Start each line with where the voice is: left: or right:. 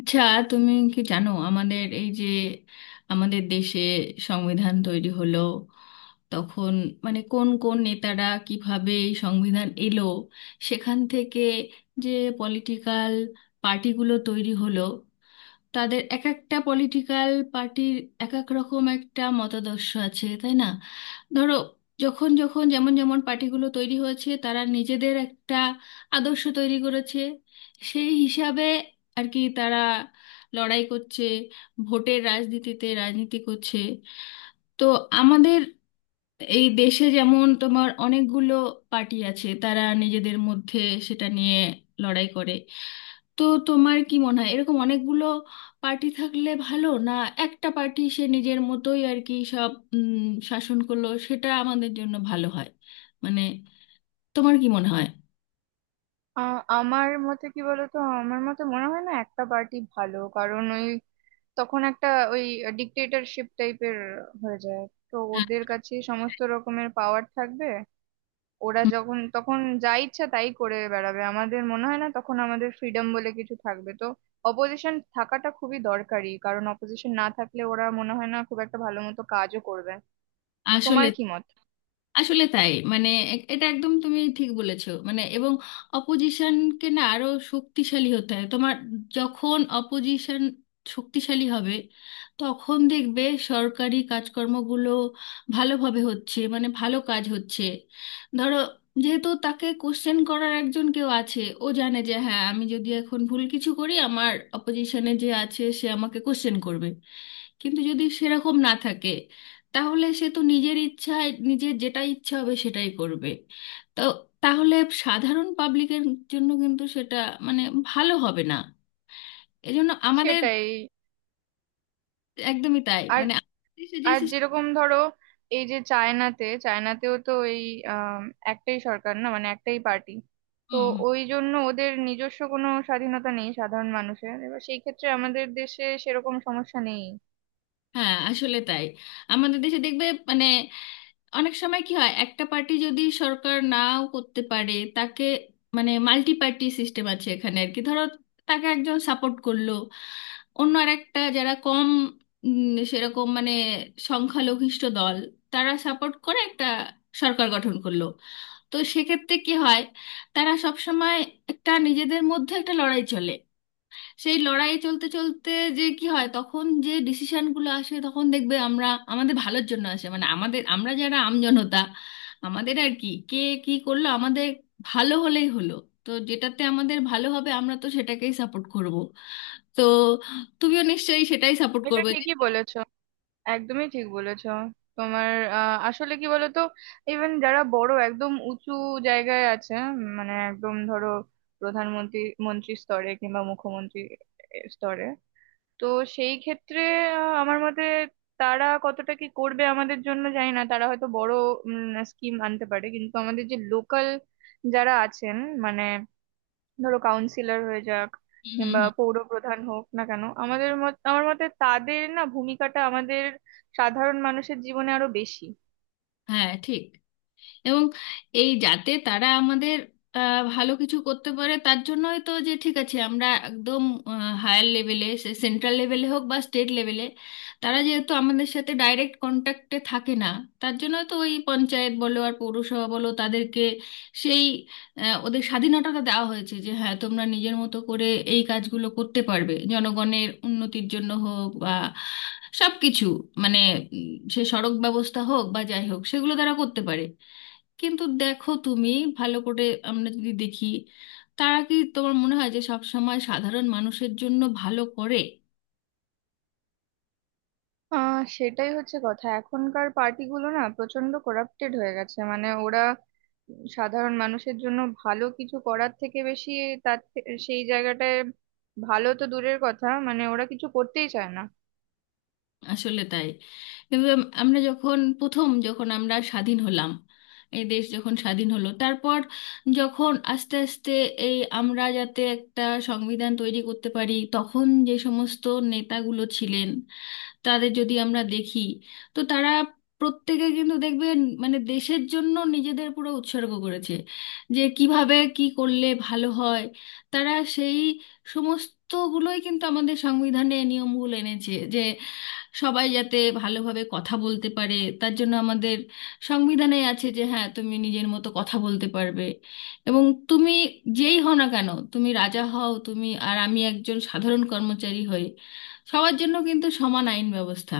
left: আচ্ছা, তুমি কি জানো আমাদের এই যে আমাদের দেশে সংবিধান তৈরি হলো তখন মানে কোন কোন নেতারা কিভাবে এই সংবিধান এলো, সেখান থেকে যে পলিটিক্যাল পার্টিগুলো তৈরি হলো, তাদের এক একটা পলিটিক্যাল পার্টির এক এক রকম একটা মতাদর্শ আছে, তাই না? ধরো, যখন যখন যেমন যেমন পার্টিগুলো তৈরি হয়েছে তারা নিজেদের একটা আদর্শ তৈরি করেছে, সেই হিসাবে আর কি তারা লড়াই করছে, ভোটের রাজনীতিতে রাজনীতি করছে। তো আমাদের এই দেশে যেমন তোমার অনেকগুলো পার্টি আছে, তারা নিজেদের মধ্যে সেটা নিয়ে লড়াই করে। তো তোমার কি মনে হয় এরকম অনেকগুলো পার্টি থাকলে ভালো, না একটা পার্টি সে নিজের মতোই আর কি সব শাসন করলো সেটা আমাদের জন্য ভালো হয়? মানে তোমার কি মনে হয়?
right: আ- আমার মতে কি বলতো? আমার মতে মনে হয় না একটা পার্টি ভালো, কারণ ওই তখন একটা ওই ডিক্টেটরশিপ টাইপের হয়ে যায়। তো
left: হ্যাঁ,
right: ওদের কাছে সমস্ত রকমের পাওয়ার থাকবে, ওরা যখন তখন যা ইচ্ছা তাই করে বেড়াবে। আমাদের মনে হয় না তখন আমাদের ফ্রিডম বলে কিছু থাকবে। তো অপোজিশন থাকাটা খুবই দরকারি, কারণ অপোজিশন না থাকলে ওরা মনে হয় না খুব একটা ভালো মতো কাজও করবে। তোমার
left: আসলে
right: কি মত?
left: আসলে তাই মানে এটা একদম তুমি ঠিক বলেছো, মানে এবং অপোজিশনকে না আরো শক্তিশালী হতে হয়। তোমার যখন অপোজিশন শক্তিশালী হবে তখন দেখবে সরকারি কাজকর্মগুলো ভালোভাবে হচ্ছে, মানে ভালো কাজ হচ্ছে। ধরো, যেহেতু তাকে কোশ্চেন করার একজন কেউ আছে, ও জানে যে হ্যাঁ আমি যদি এখন ভুল কিছু করি আমার অপোজিশনে যে আছে সে আমাকে কোশ্চেন করবে। কিন্তু যদি সেরকম না থাকে তাহলে সে তো নিজের ইচ্ছায় নিজের যেটা ইচ্ছা হবে সেটাই করবে। তো তাহলে সাধারণ পাবলিকের জন্য কিন্তু সেটা মানে ভালো হবে না। এজন্য আমাদের
right: সেটাই।
left: একদমই তাই,
right: আর
left: মানে আমাদের দেশে যে
right: আর
left: system-।
right: যেরকম ধরো, এই যে চায়নাতে, চায়নাতেও তো এই আম, একটাই সরকার, না মানে একটাই পার্টি। তো
left: হুম,
right: ওই জন্য ওদের নিজস্ব কোনো স্বাধীনতা নেই সাধারণ মানুষের। এবার সেই ক্ষেত্রে আমাদের দেশে সেরকম সমস্যা নেই।
left: হ্যাঁ, আসলে তাই। আমাদের দেশে দেখবে মানে অনেক সময় কি হয়, একটা পার্টি যদি সরকার নাও করতে পারে তাকে মানে মাল্টি পার্টি সিস্টেম আছে এখানে আর কি। ধরো, তাকে একজন সাপোর্ট করলো, অন্য আরেকটা যারা কম সেরকম মানে সংখ্যালঘিষ্ঠ দল তারা সাপোর্ট করে একটা সরকার গঠন করলো। তো সেক্ষেত্রে কি হয়, তারা সব সময় একটা নিজেদের মধ্যে একটা লড়াই চলে। সেই লড়াই চলতে চলতে যে কি হয়, তখন যে ডিসিশনগুলো আসে তখন দেখবে আমরা আমাদের ভালোর জন্য আসে মানে আমাদের, আমরা যারা আমজনতা, আমাদের আর কি কে কি করলো, আমাদের ভালো হলেই হলো। তো যেটাতে আমাদের ভালো হবে আমরা তো সেটাকেই সাপোর্ট করব। তো তুমিও নিশ্চয়ই সেটাই সাপোর্ট
right: এটা
left: করবে যে।
right: ঠিকই বলেছো, একদমই ঠিক বলেছো। তোমার আসলে কি বলতো, ইভেন যারা বড় একদম উঁচু জায়গায় আছে, মানে একদম ধরো প্রধানমন্ত্রী, মন্ত্রী স্তরে কিংবা মুখ্যমন্ত্রী স্তরে, তো সেই ক্ষেত্রে আমার মতে তারা কতটা কি করবে আমাদের জন্য জানি না। তারা হয়তো বড় স্কিম আনতে পারে, কিন্তু আমাদের যে লোকাল যারা আছেন, মানে ধরো কাউন্সিলর হয়ে যাক
left: হুম হুম
right: কিংবা
left: হুম।
right: পৌর প্রধান হোক না কেন, আমাদের মত আমার মতে তাদের না ভূমিকাটা আমাদের সাধারণ মানুষের জীবনে আরো বেশি।
left: হ্যাঁ ঠিক। এবং এই যাতে তারা আমাদের ভালো কিছু করতে পারে তার জন্যই তো যে ঠিক আছে আমরা একদম হায়ার লেভেলে সে সেন্ট্রাল লেভেলে হোক বা স্টেট লেভেলে তারা যেহেতু আমাদের সাথে ডাইরেক্ট কন্ট্যাক্টে থাকে না, তার জন্য তো ওই পঞ্চায়েত বলো আর পৌরসভা বলো তাদেরকে সেই ওদের স্বাধীনতাটা দেওয়া হয়েছে যে হ্যাঁ তোমরা নিজের মতো করে এই কাজগুলো করতে পারবে জনগণের উন্নতির জন্য হোক বা সব কিছু মানে সে সড়ক ব্যবস্থা হোক বা যাই হোক সেগুলো তারা করতে পারে। কিন্তু দেখো তুমি ভালো করে আমরা যদি দেখি তারা কি তোমার মনে হয় যে সব সময় সাধারণ মানুষের জন্য ভালো করে?
right: সেটাই হচ্ছে কথা। এখনকার পার্টিগুলো না প্রচন্ড করাপ্টেড হয়ে গেছে, মানে ওরা সাধারণ মানুষের জন্য ভালো কিছু করার থেকে বেশি সেই জায়গাটায় ভালো তো দূরের কথা, মানে ওরা কিছু করতেই চায় না।
left: আসলে তাই। কিন্তু আমরা যখন প্রথম যখন আমরা স্বাধীন হলাম, এই দেশ যখন স্বাধীন হলো তারপর যখন আস্তে আস্তে এই আমরা যাতে একটা সংবিধান তৈরি করতে পারি তখন যে সমস্ত নেতাগুলো ছিলেন তাদের যদি আমরা দেখি, তো তারা প্রত্যেকে কিন্তু দেখবেন মানে দেশের জন্য নিজেদের পুরো উৎসর্গ করেছে যে কিভাবে কি করলে ভালো হয়। তারা সেই সমস্তগুলোই কিন্তু আমাদের সংবিধানে নিয়মগুলো এনেছে যে সবাই যাতে ভালোভাবে কথা বলতে পারে, তার জন্য আমাদের সংবিধানে আছে যে হ্যাঁ তুমি নিজের মতো কথা বলতে পারবে। এবং তুমি যেই হও না কেন, তুমি রাজা হও, তুমি আর আমি একজন সাধারণ কর্মচারী হই, সবার জন্য কিন্তু সমান আইন ব্যবস্থা।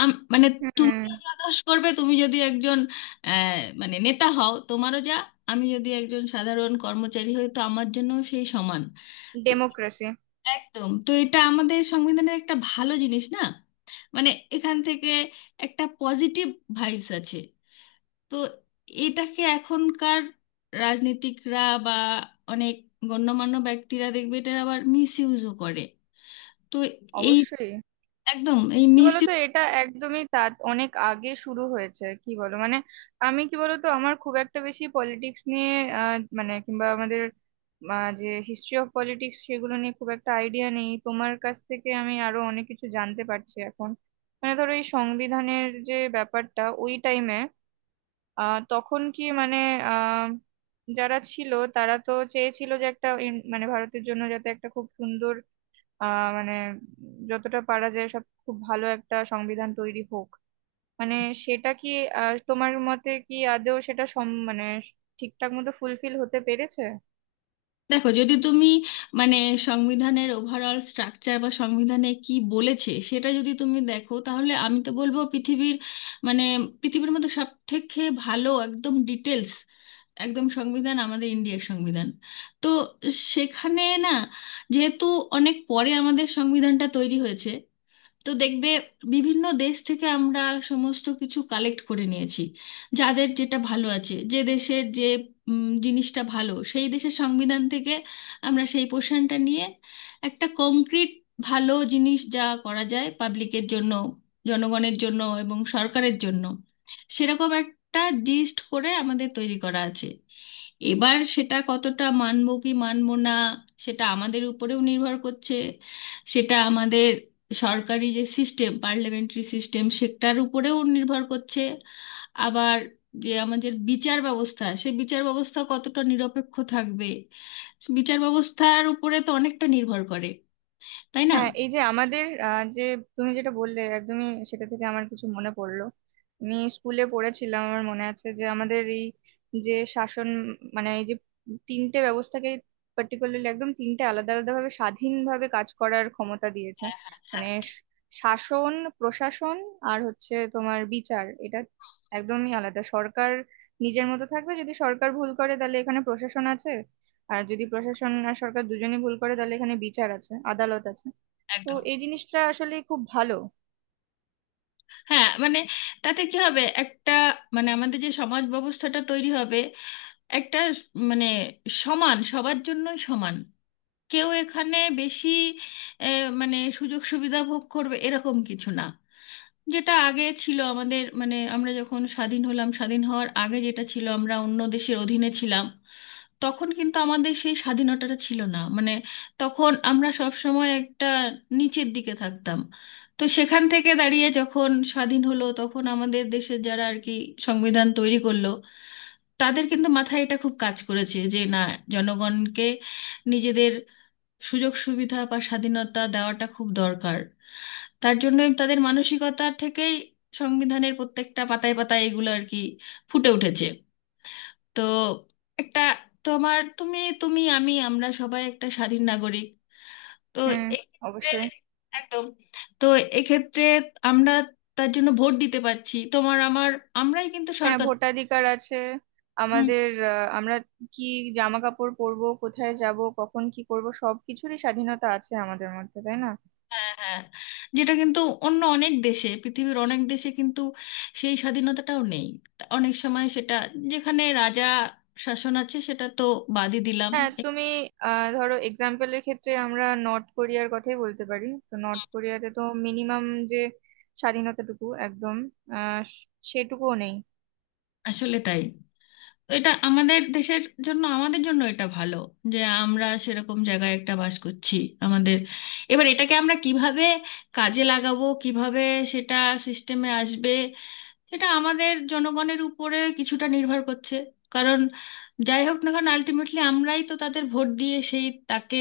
left: মানে
right: হুম।
left: তুমিও যা দোষ করবে, তুমি যদি একজন আহ, মানে নেতা হও তোমারও যা, আমি যদি একজন সাধারণ কর্মচারী হই তো আমার জন্য সেই সমান। তো
right: ডেমোক্রেসি।
left: একদম, তো এটা আমাদের সংবিধানের একটা ভালো জিনিস না মানে এখান থেকে একটা পজিটিভ ভাইবস আছে। তো এটাকে এখনকার রাজনীতিকরা বা অনেক গণ্যমান্য ব্যক্তিরা দেখবে এটা আবার মিস ইউজও করে। তো এই
right: অবশ্যই।
left: একদম এই
right: কি
left: মিস।
right: বলতো, এটা একদমই তা অনেক আগে শুরু হয়েছে, কি বলো। মানে আমি কি বলতো, আমার খুব একটা বেশি পলিটিক্স নিয়ে মানে কিংবা আমাদের যে হিস্ট্রি অফ পলিটিক্স, সেগুলো নিয়ে খুব একটা আইডিয়া নেই। তোমার কাছ থেকে আমি আরো অনেক কিছু জানতে পারছি এখন। মানে ধরো এই সংবিধানের যে ব্যাপারটা, ওই টাইমে তখন কি মানে আহ যারা ছিল তারা তো চেয়েছিল যে একটা মানে ভারতের জন্য যাতে একটা খুব সুন্দর মানে যতটা পারা যায় সব খুব ভালো একটা সংবিধান তৈরি হোক। মানে সেটা কি তোমার মতে কি আদৌ সেটা সম মানে ঠিকঠাক মতো ফুলফিল হতে পেরেছে?
left: দেখো যদি তুমি মানে সংবিধানের ওভারঅল স্ট্রাকচার বা সংবিধানে কি বলেছে সেটা যদি তুমি দেখো তাহলে আমি তো বলবো পৃথিবীর মানে পৃথিবীর মধ্যে সব থেকে ভালো একদম ডিটেলস একদম সংবিধান আমাদের ইন্ডিয়ার সংবিধান। তো সেখানে না যেহেতু অনেক পরে আমাদের সংবিধানটা তৈরি হয়েছে, তো দেখবে বিভিন্ন দেশ থেকে আমরা সমস্ত কিছু কালেক্ট করে নিয়েছি। যাদের যেটা ভালো আছে, যে দেশের যে জিনিসটা ভালো সেই দেশের সংবিধান থেকে আমরা সেই পোর্শনটা নিয়ে একটা কংক্রিট ভালো জিনিস যা করা যায় পাবলিকের জন্য, জনগণের জন্য এবং সরকারের জন্য, সেরকম একটা লিস্ট করে আমাদের তৈরি করা আছে। এবার সেটা কতটা মানব কি মানব না সেটা আমাদের উপরেও নির্ভর করছে। সেটা আমাদের সরকারি যে সিস্টেম, পার্লামেন্টারি সিস্টেম সেটার উপরেও নির্ভর করছে। আবার যে আমাদের বিচার ব্যবস্থা, সে বিচার ব্যবস্থা কতটা নিরপেক্ষ থাকবে, বিচার ব্যবস্থার উপরে তো অনেকটা নির্ভর করে, তাই না?
right: হ্যাঁ, এই যে আমাদের যে তুমি যেটা বললে, একদমই সেটা থেকে আমার কিছু মনে পড়লো। আমি স্কুলে পড়েছিলাম, আমার মনে আছে যে আমাদের এই যে শাসন, মানে এই যে তিনটে ব্যবস্থাকে পার্টিকুলারলি একদম তিনটে আলাদা আলাদা ভাবে স্বাধীনভাবে কাজ করার ক্ষমতা দিয়েছে।
left: হ্যাঁ হ্যাঁ হ্যাঁ।
right: মানে শাসন, প্রশাসন, আর হচ্ছে তোমার বিচার। এটা একদমই আলাদা। সরকার নিজের মতো থাকবে, যদি সরকার ভুল করে তাহলে এখানে প্রশাসন আছে। আর যদি প্রশাসন আর সরকার দুজনেই ভুল করে তাহলে এখানে বিচার আছে, আদালত আছে। তো
left: একদম।
right: এই জিনিসটা আসলে খুব ভালো।
left: হ্যাঁ মানে তাতে কি হবে, একটা মানে আমাদের যে সমাজ ব্যবস্থাটা তৈরি হবে একটা মানে সমান, সবার জন্যই সমান। কেউ এখানে বেশি এ, মানে সুযোগ সুবিধা ভোগ করবে এরকম কিছু না, যেটা আগে ছিল আমাদের মানে আমরা যখন স্বাধীন হলাম, স্বাধীন হওয়ার আগে যেটা ছিল আমরা অন্য দেশের অধীনে ছিলাম তখন কিন্তু আমাদের সেই স্বাধীনতাটা ছিল না, মানে তখন আমরা সব সময় একটা নিচের দিকে থাকতাম। তো সেখান থেকে দাঁড়িয়ে যখন স্বাধীন হলো তখন আমাদের দেশের যারা আর কি সংবিধান তৈরি করলো, তাদের কিন্তু মাথায় এটা খুব কাজ করেছে যে না, জনগণকে নিজেদের সুযোগ সুবিধা বা স্বাধীনতা দেওয়াটা খুব দরকার। তার জন্য তাদের মানসিকতা থেকেই সংবিধানের প্রত্যেকটা পাতায় পাতায় এগুলো আর কি ফুটে উঠেছে। তো একটা তোমার তুমি তুমি আমি আমরা সবাই একটা স্বাধীন নাগরিক। তো
right: হুম।
left: এক্ষেত্রে
right: অবশ্যই।
left: একদম। তো এক্ষেত্রে আমরা তার জন্য ভোট দিতে পারছি, তোমার আমার, আমরাই কিন্তু
right: হ্যাঁ,
left: সরকার।
right: ভোটাধিকার আছে আমাদের। আমরা কি জামা কাপড় পরবো, কোথায় যাব, কখন কি করব, সবকিছুরই স্বাধীনতা আছে আমাদের মধ্যে, তাই না?
left: হ্যাঁ হ্যাঁ। যেটা কিন্তু অন্য অনেক দেশে, পৃথিবীর অনেক দেশে কিন্তু সেই স্বাধীনতাটাও নেই। তা অনেক সময় সেটা যেখানে রাজা শাসন আছে সেটা তো বাদই দিলাম।
right: হ্যাঁ
left: এ-
right: তুমি ধরো, এক্সাম্পলের ক্ষেত্রে আমরা নর্থ কোরিয়ার কথাই বলতে পারি। তো নর্থ কোরিয়াতে তো মিনিমাম যে স্বাধীনতাটুকু একদম আহ সেটুকুও নেই।
left: আসলে তাই। তো এটা আমাদের দেশের জন্য, আমাদের জন্য এটা ভালো যে আমরা সেরকম জায়গায় একটা বাস করছি। আমাদের এবার এটাকে আমরা কিভাবে কাজে লাগাবো, কিভাবে সেটা সিস্টেমে আসবে, এটা আমাদের জনগণের উপরে কিছুটা নির্ভর করছে। কারণ যাই হোক না কারণ আলটিমেটলি আমরাই তো তাদের ভোট দিয়ে সেই তাকে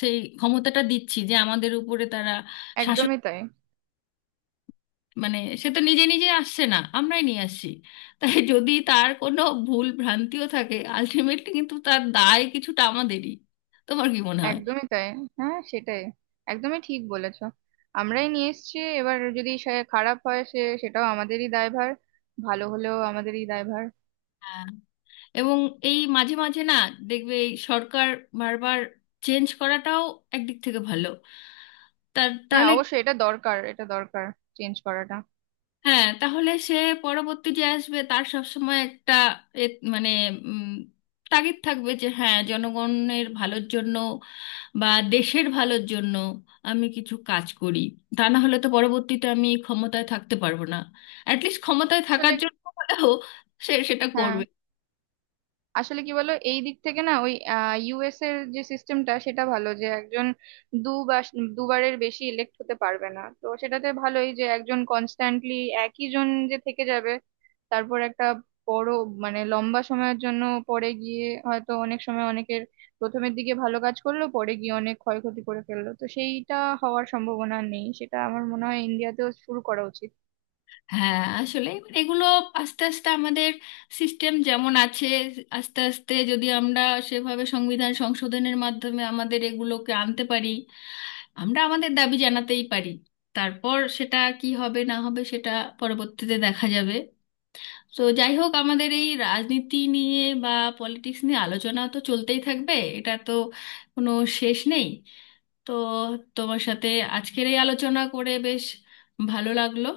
left: সেই ক্ষমতাটা দিচ্ছি যে আমাদের উপরে তারা শাসন,
right: একদমই তাই।
left: মানে সে তো নিজে নিজে আসছে না, আমরাই নিয়ে আসছি। তাই যদি তার কোনো ভুল ভ্রান্তিও থাকে আলটিমেটলি কিন্তু তার দায় কিছুটা আমাদেরই। তোমার কি মনে হয়?
right: একদমই তাই। হ্যাঁ, সেটাই। একদমই ঠিক বলেছো। আমরাই নিয়ে এসেছি, এবার যদি সে খারাপ হয়, সে সেটাও আমাদেরই দায়ভার, ভালো হলেও আমাদেরই দায়ভার।
left: হ্যাঁ। এবং এই মাঝে মাঝে না দেখবে এই সরকার বারবার চেঞ্জ করাটাও একদিক থেকে ভালো। তার
right: হ্যাঁ,
left: তাহলে,
right: অবশ্যই এটা দরকার, এটা দরকার, চেঞ্জ করাটা।
left: হ্যাঁ, তাহলে সে পরবর্তী যে আসবে তার সবসময় একটা এ মানে উম, তাগিদ থাকবে যে হ্যাঁ জনগণের ভালোর জন্য বা দেশের ভালোর জন্য আমি কিছু কাজ করি, তা না হলে তো পরবর্তীতে আমি ক্ষমতায় থাকতে পারবো না। অ্যাটলিস্ট ক্ষমতায় থাকার
right: আসলে
left: জন্য হলেও সে সেটা
right: হ্যাঁ,
left: করবে।
right: আসলে কি বলো, এই দিক থেকে না ওই ইউএস এর যে সিস্টেমটা সেটা ভালো, যে একজন দুবার দুবারের বেশি ইলেক্ট হতে পারবে না। তো সেটাতে ভালোই, যে একজন কনস্ট্যান্টলি একই জন যে থেকে যাবে তারপর একটা বড় মানে লম্বা সময়ের জন্য, পরে গিয়ে হয়তো অনেক সময় অনেকের প্রথমের দিকে ভালো কাজ করলো পরে গিয়ে অনেক ক্ষয়ক্ষতি করে ফেললো, তো সেইটা হওয়ার সম্ভাবনা নেই। সেটা আমার মনে হয় ইন্ডিয়াতেও শুরু করা উচিত।
left: হ্যাঁ আসলে এবার এগুলো আস্তে আস্তে আমাদের সিস্টেম যেমন আছে আস্তে আস্তে যদি আমরা সেভাবে সংবিধান সংশোধনের মাধ্যমে আমাদের এগুলোকে আনতে পারি, আমরা আমাদের দাবি জানাতেই পারি। তারপর সেটা কি হবে না হবে সেটা পরবর্তীতে দেখা যাবে। তো যাই হোক, আমাদের এই রাজনীতি নিয়ে বা পলিটিক্স নিয়ে আলোচনা তো চলতেই থাকবে, এটা তো কোনো শেষ নেই। তো তোমার সাথে আজকের এই আলোচনা করে বেশ ভালো লাগলো।